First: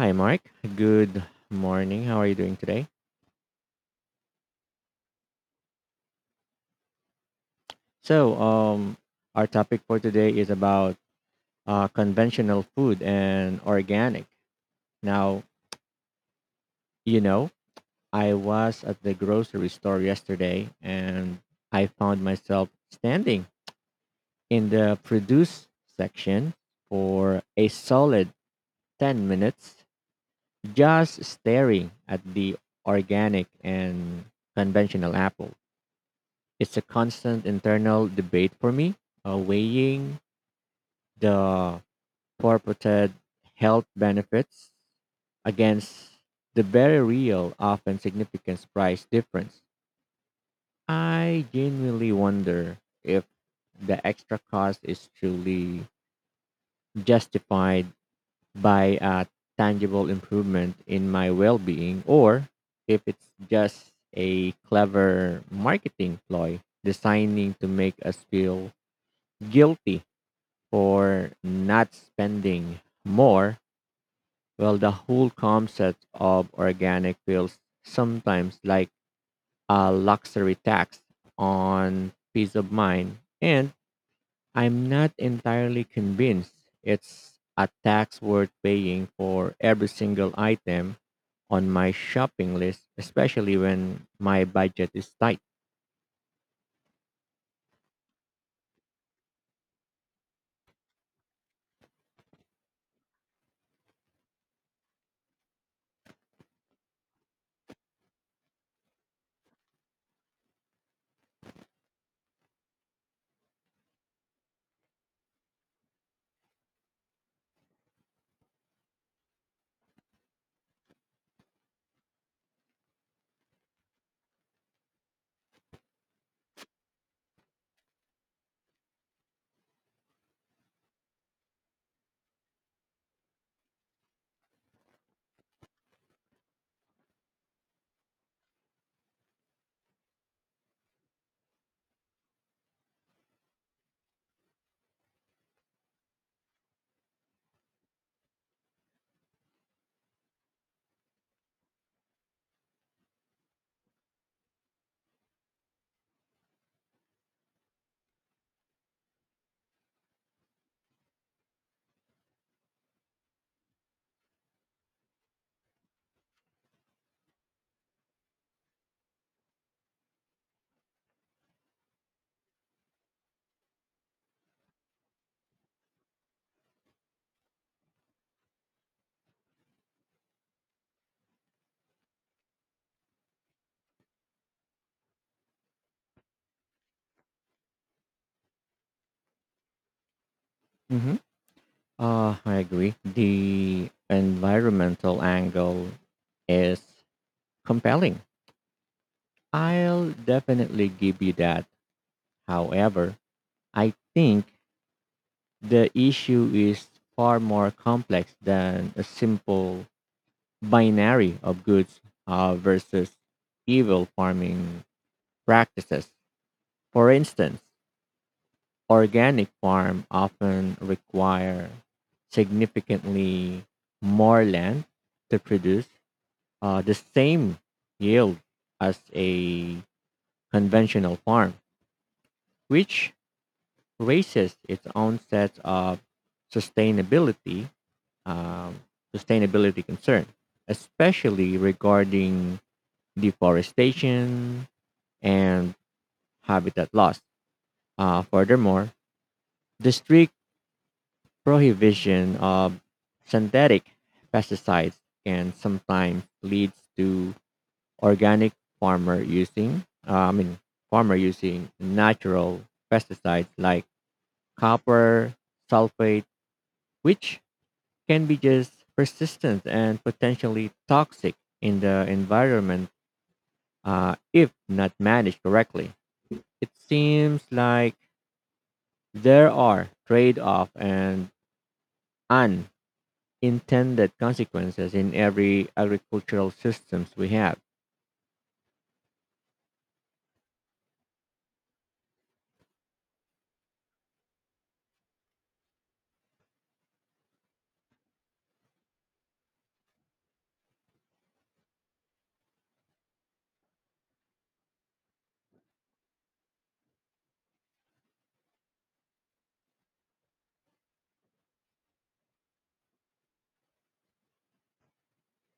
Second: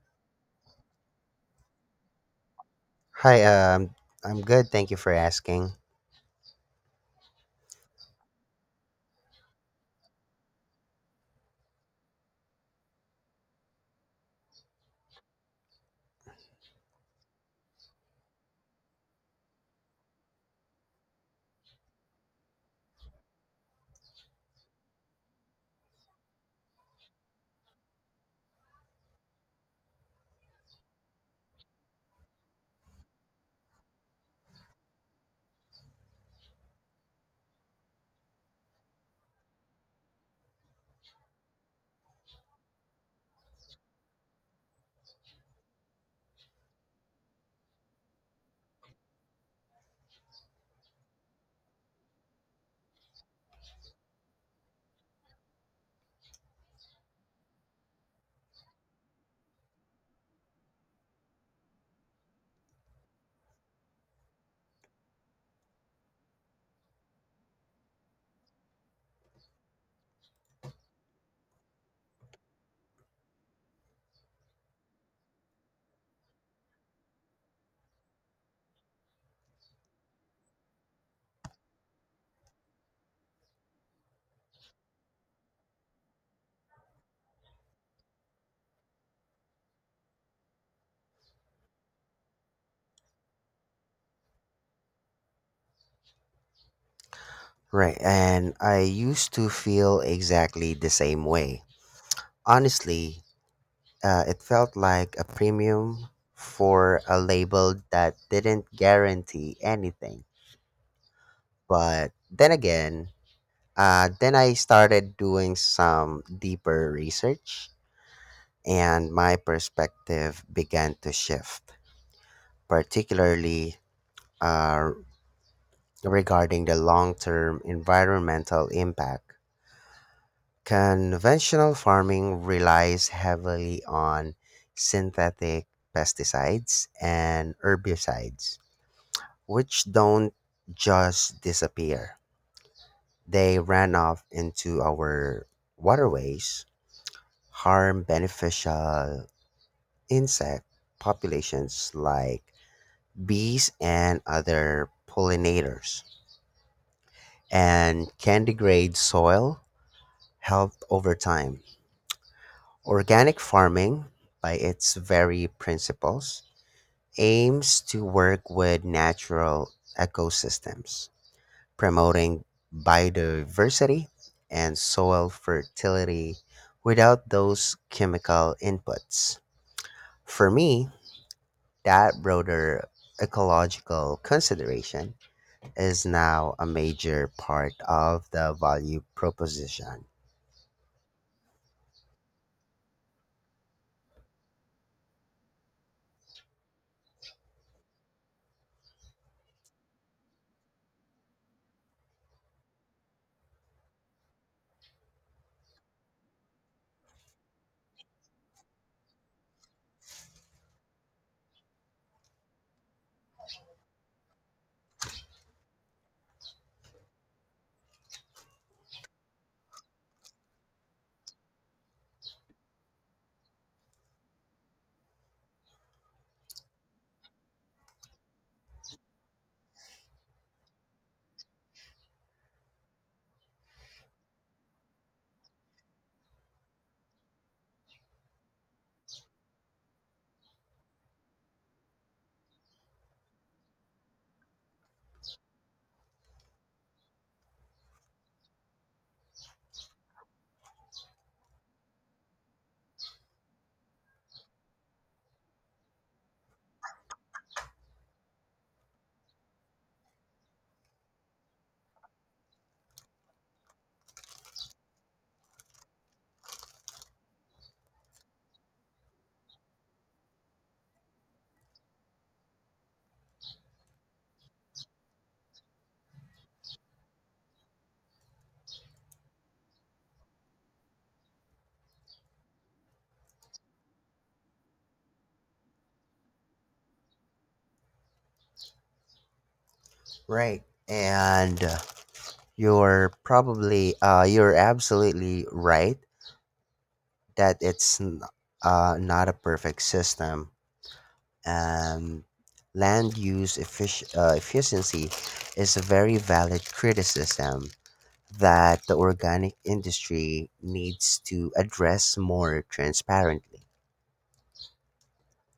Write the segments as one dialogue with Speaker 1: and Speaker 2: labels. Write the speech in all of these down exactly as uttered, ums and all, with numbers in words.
Speaker 1: Hi, Mark. Good morning. How are you doing today?
Speaker 2: Hi, um, I'm good. Thank you for asking.
Speaker 1: So, um, our topic for today is about uh, conventional food and organic. Now, you know, I was at the grocery store yesterday and I found myself standing in the produce section for a solid ten minutes just staring at the organic and conventional apples. It's a constant internal debate for me, uh, weighing the purported health benefits against the very real, often significant price difference. I genuinely wonder if the extra cost is truly justified by a tangible improvement in my well being, or if it's just a clever marketing ploy designing to make us feel guilty for not spending more. Well, the whole concept of organic feels sometimes like a luxury tax on peace of mind. And I'm not entirely convinced it's a tax worth paying for every single item on my shopping list, especially when my budget is tight.
Speaker 2: Right, and I used to feel exactly the same way. Honestly, uh, it felt like a premium for a label that didn't guarantee anything. But then again, uh, then I started doing some deeper research, and my perspective began to shift, particularly uh, regarding the long term environmental impact. Conventional farming relies heavily on synthetic pesticides and herbicides, which don't just disappear. They ran off into our waterways, harm beneficial insect populations like bees and other pollinators, and can degrade soil health over time. Organic farming, by its very principles, aims to work with natural ecosystems, promoting biodiversity and soil fertility without those chemical inputs. For me, that broader ecological consideration is now a major part of the value proposition.
Speaker 1: hmm Uh, I agree. The environmental angle is compelling, I'll definitely give you that. However, I think the issue is far more complex than a simple binary of goods uh, versus evil farming practices. For instance, organic farm often require significantly more land to produce uh, the same yield as a conventional farm, which raises its own sets of sustainability um, sustainability concern, especially regarding deforestation and habitat loss. Uh, furthermore, the strict prohibition of synthetic pesticides can sometimes lead to organic farmer using, uh, I mean, farmer using natural pesticides like copper sulfate, which can be just persistent and potentially toxic in the environment, uh, if not managed correctly. It seems like there are trade off and unintended consequences in every agricultural systems we have.
Speaker 2: Right. And uh, You're probably uh, you're absolutely right that it's n- uh, not a perfect system. Um, Land use effic- uh, efficiency is a very valid criticism that the organic industry needs to address more transparently.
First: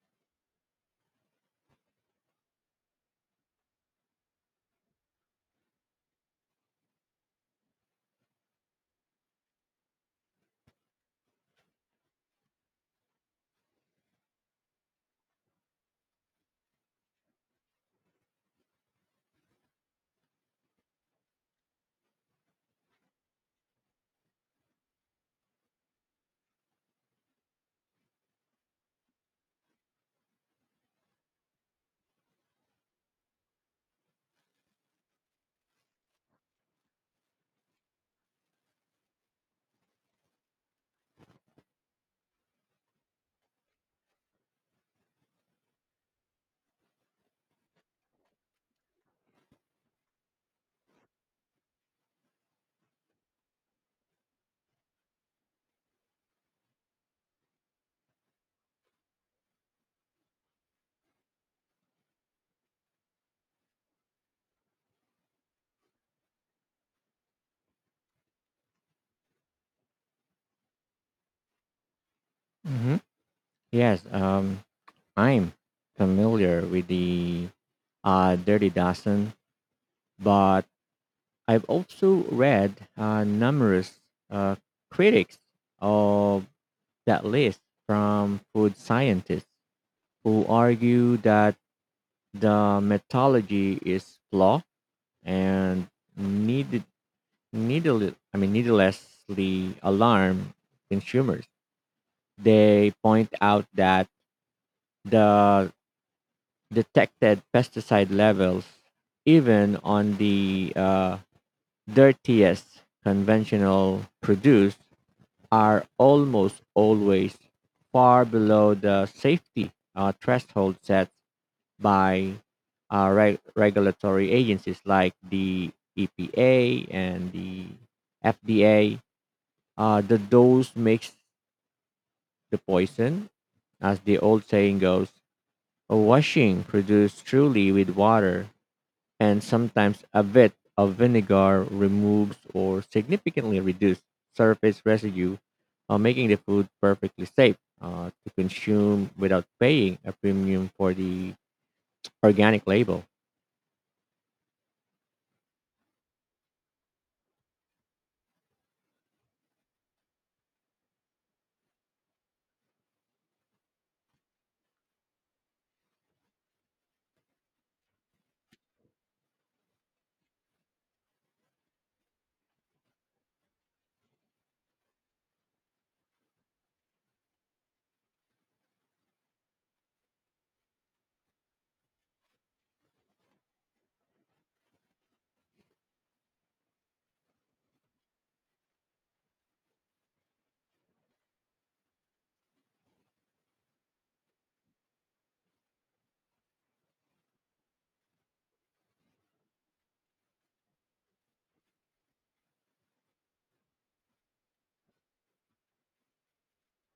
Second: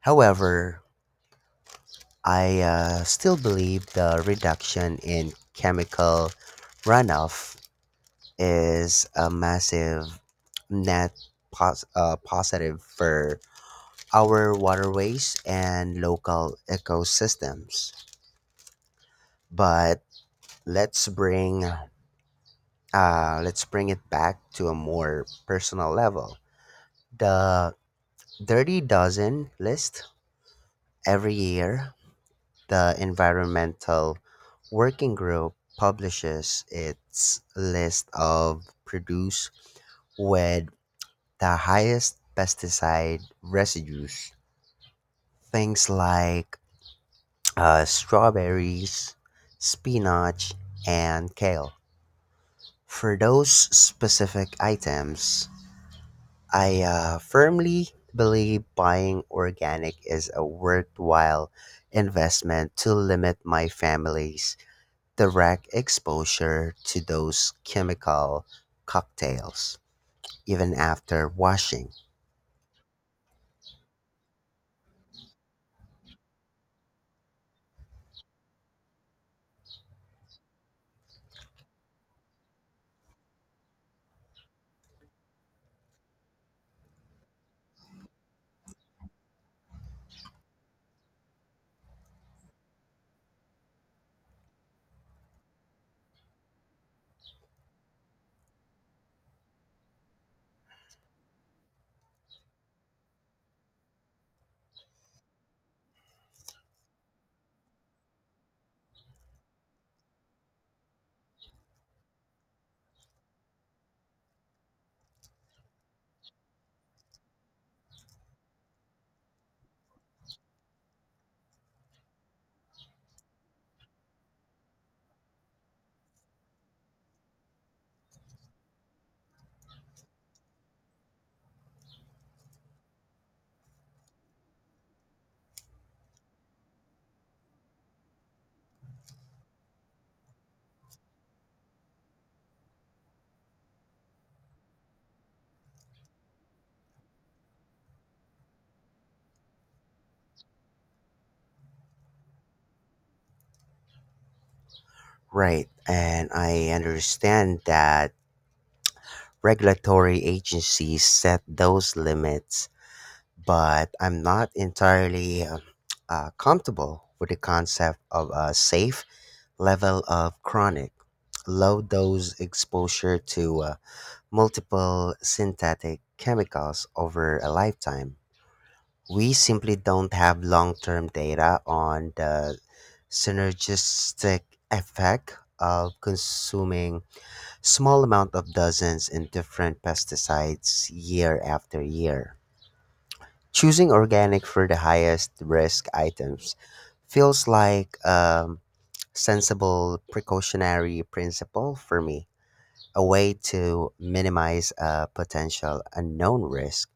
Speaker 2: However, I uh, still believe the reduction in chemical runoff is a massive net pos- uh, positive for our waterways and local ecosystems. But let's bring uh, let's bring it back to a more personal level. The Dirty Dozen list every year, the environmental working group publishes its list of produce with the highest pesticide residues. Things like uh, strawberries, spinach, and kale. For those specific items, I uh, firmly believe buying organic is a worthwhile investment to limit my family's direct exposure to those chemical cocktails, even after washing.
Speaker 1: hmm Yes, um, I'm familiar with the uh, Dirty Dozen, but I've also read uh, numerous uh, critics of that list from food scientists who argue that the methodology is flawed and needed, needle, I mean, needlessly alarm consumers. They point out that the detected pesticide levels, even on the uh, dirtiest conventional produce, are almost always far below the safety uh, threshold set by uh, reg- regulatory agencies like the E P A and the F D A. Uh, the dose makes the poison, as the old saying goes. A washing produced truly with water and sometimes a bit of vinegar removes or significantly reduces surface residue, uh, making the food perfectly safe uh, to consume without paying a premium for the organic label.
Speaker 2: Right, and I understand that regulatory agencies set those limits, but I'm not entirely uh, uh, comfortable with the concept of a safe level of chronic, low dose exposure to uh, multiple synthetic chemicals over a lifetime. We simply don't have long term data on the synergistic effect of consuming small amount of dozens in different pesticides year after year. Choosing organic for the highest risk items feels like a sensible precautionary principle for me, a way to minimize a potential unknown risk,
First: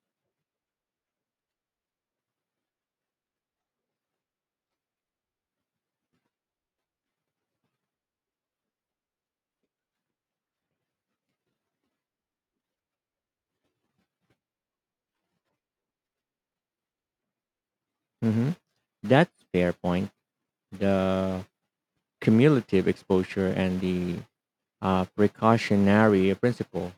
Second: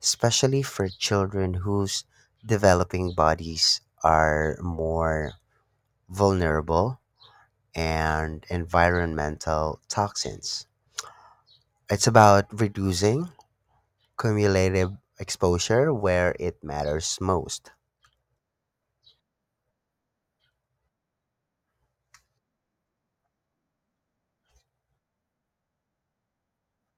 Speaker 2: especially for children whose developing bodies are more vulnerable and environmental toxins. It's about reducing cumulative exposure where it matters most.
Speaker 1: Mhm. That's fair point. The cumulative exposure and the uh, precautionary principle.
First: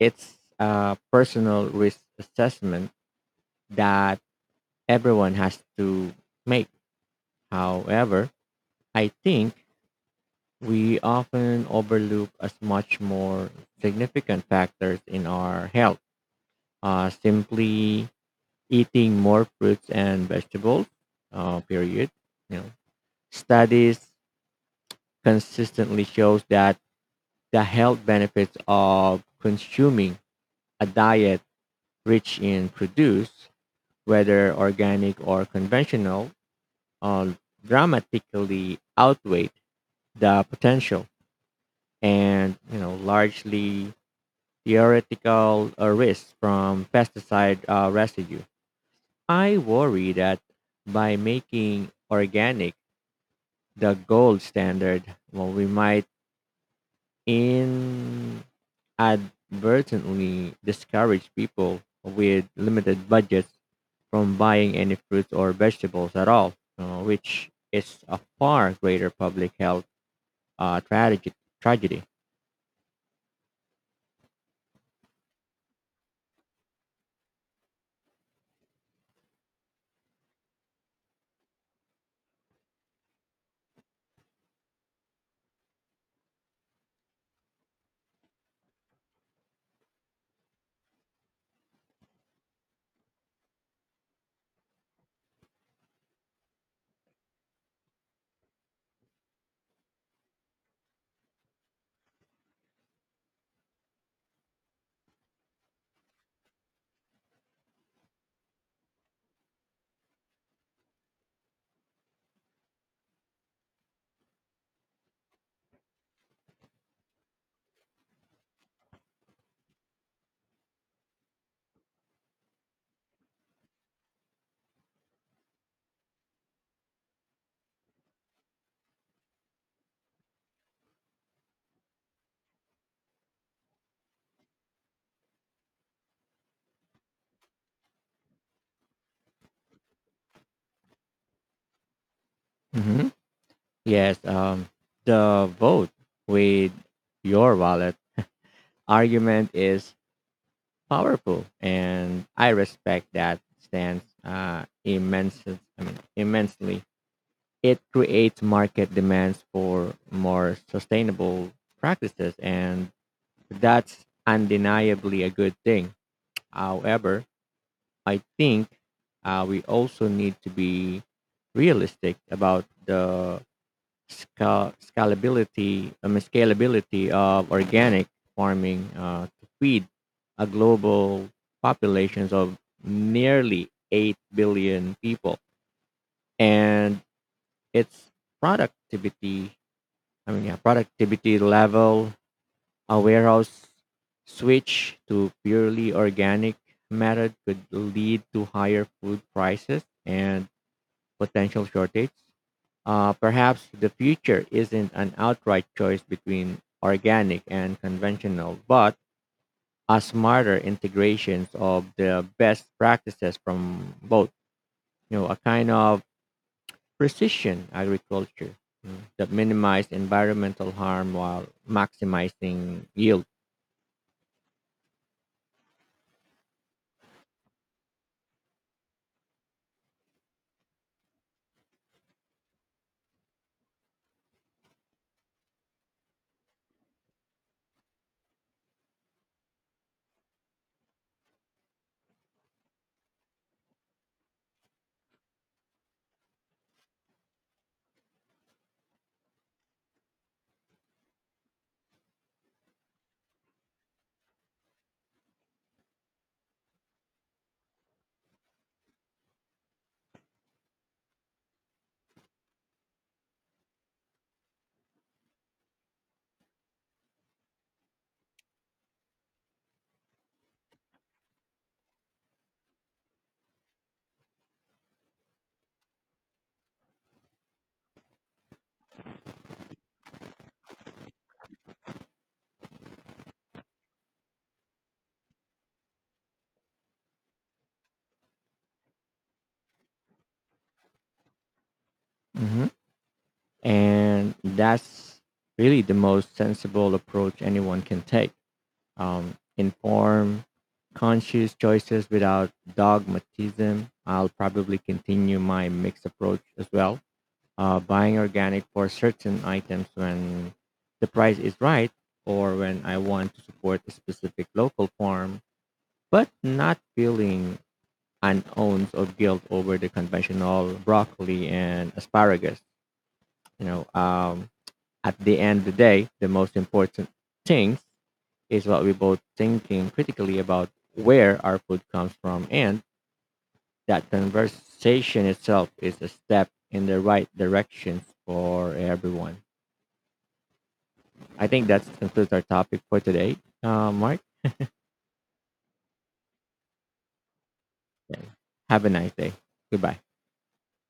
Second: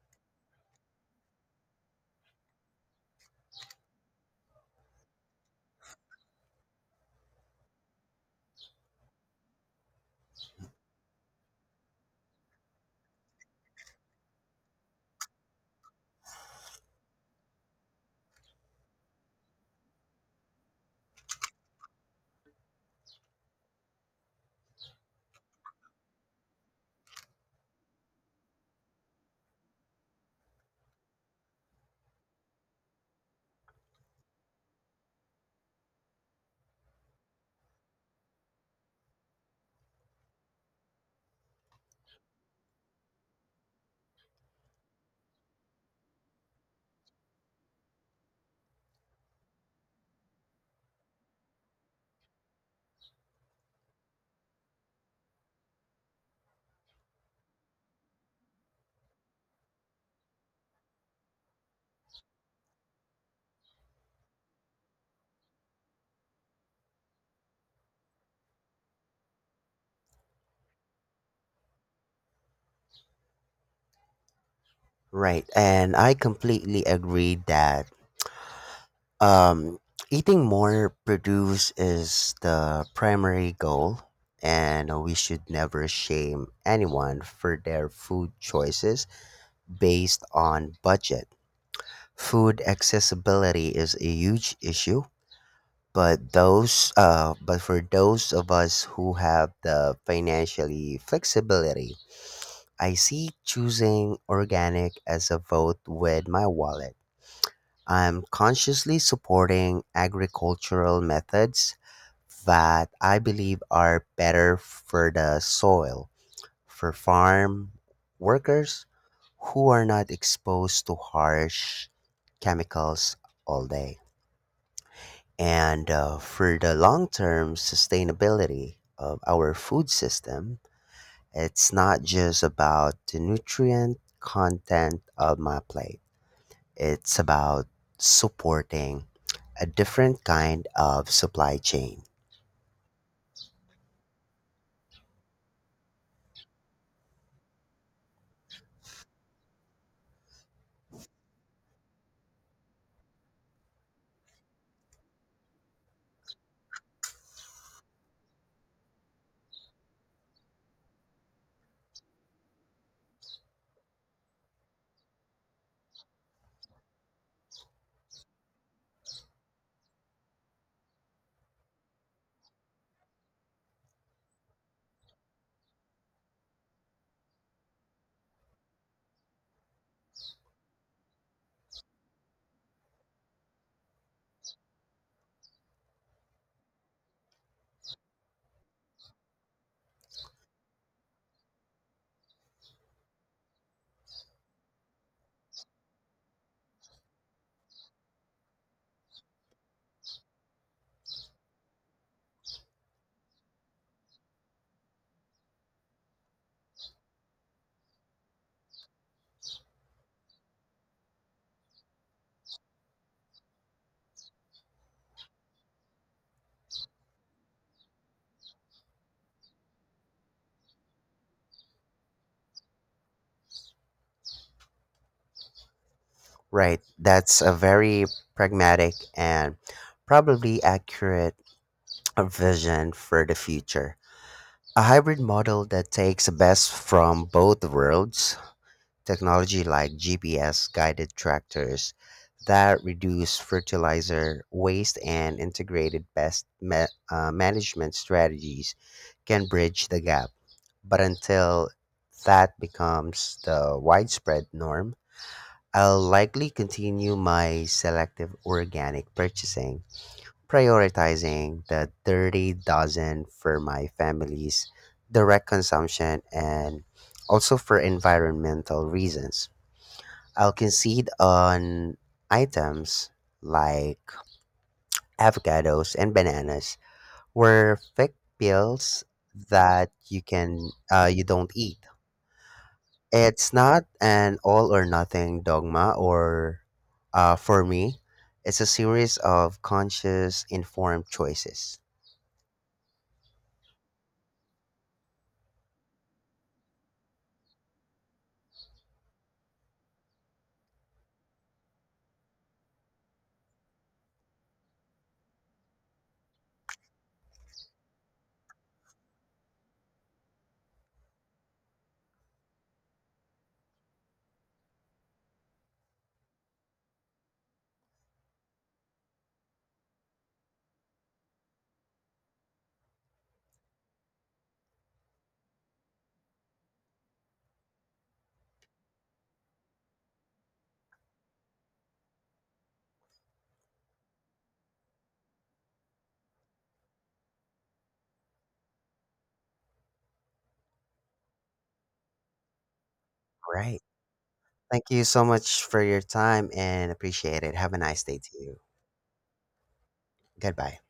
Speaker 1: It's a personal risk assessment that everyone has to make. However, I think we often overlook as much more significant factors in our health. Uh, simply eating more fruits and vegetables, uh, period. You know, studies consistently shows that the health benefits of consuming a diet rich in produce, whether organic or conventional, uh, dramatically outweigh the potential, and you know largely theoretical uh, risks from pesticide uh, residue. I worry that by making organic the gold standard, well, we might inadvertently discourage people with limited budgets from buying any fruits or vegetables at all, uh, which is a far greater public health uh, tragedy. tragedy.
Speaker 2: Right, and I completely agree that um, eating more produce is the primary goal, and we should never shame anyone for their food choices based on budget. Food accessibility is a huge issue, but those, uh, but for those of us who have the financially flexibility, I see choosing organic as a vote with my wallet. I'm consciously supporting agricultural methods that I believe are better for the soil, for farm workers who are not exposed to harsh chemicals all day, and uh, for the long term sustainability of our food system. It's not just about the nutrient content of my plate, it's about supporting a different kind of supply chain.
Speaker 1: hmm Yes, um, the vote with your wallet argument is powerful, and I respect that stance uh, immensely. I mean, immensely. It creates market demands for more sustainable practices, and that's undeniably a good thing. However, I think uh, we also need to be realistic about the scal- scalability, I mean, scalability of organic farming uh, to feed a global populations of nearly eight billion people and its productivity I mean, yeah, productivity level. A warehouse switch to purely organic method could lead to higher food prices and potential shortage. Uh, perhaps the future isn't an outright choice between organic and conventional, but a smarter integrations of the best practices from both. You know, a kind of precision agriculture, mm, that minimize environmental harm while maximizing yield.
Speaker 2: Right, that's a very pragmatic and probably accurate vision for the future. A hybrid model that takes the best from both worlds. Technology like G P S guided tractors that reduce fertilizer waste and integrated pest ma- uh, management strategies can bridge the gap. But until that becomes the widespread norm, I'll likely continue my selective organic purchasing, prioritizing the dirty dozen for my family's direct consumption and also for environmental reasons. I'll concede on items like avocados and bananas were fake pills that you can uh, you don't eat. It's not an all or nothing dogma or uh, for me, it's a series of conscious informed choices.
Speaker 1: hmm And that's really the most sensible approach anyone can take. Um, inform conscious choices without dogmatism. I'll probably continue my mixed approach as well, uh, buying organic for certain items when the price is right or when I want to support a specific local farm, but not feeling an ounce of guilt over the conventional broccoli and asparagus. You know, um, at the end of the day, the most important thing is what we both thinking critically about where our food comes from, and that conversation itself is a step in the right direction for everyone. I think that concludes our topic for today.
Speaker 2: Right.
Speaker 1: Uh, Mark,
Speaker 2: Thank you so much for your time and appreciate it. Have a nice day to you.
Speaker 1: have a nice day. Goodbye.
Speaker 2: Goodbye.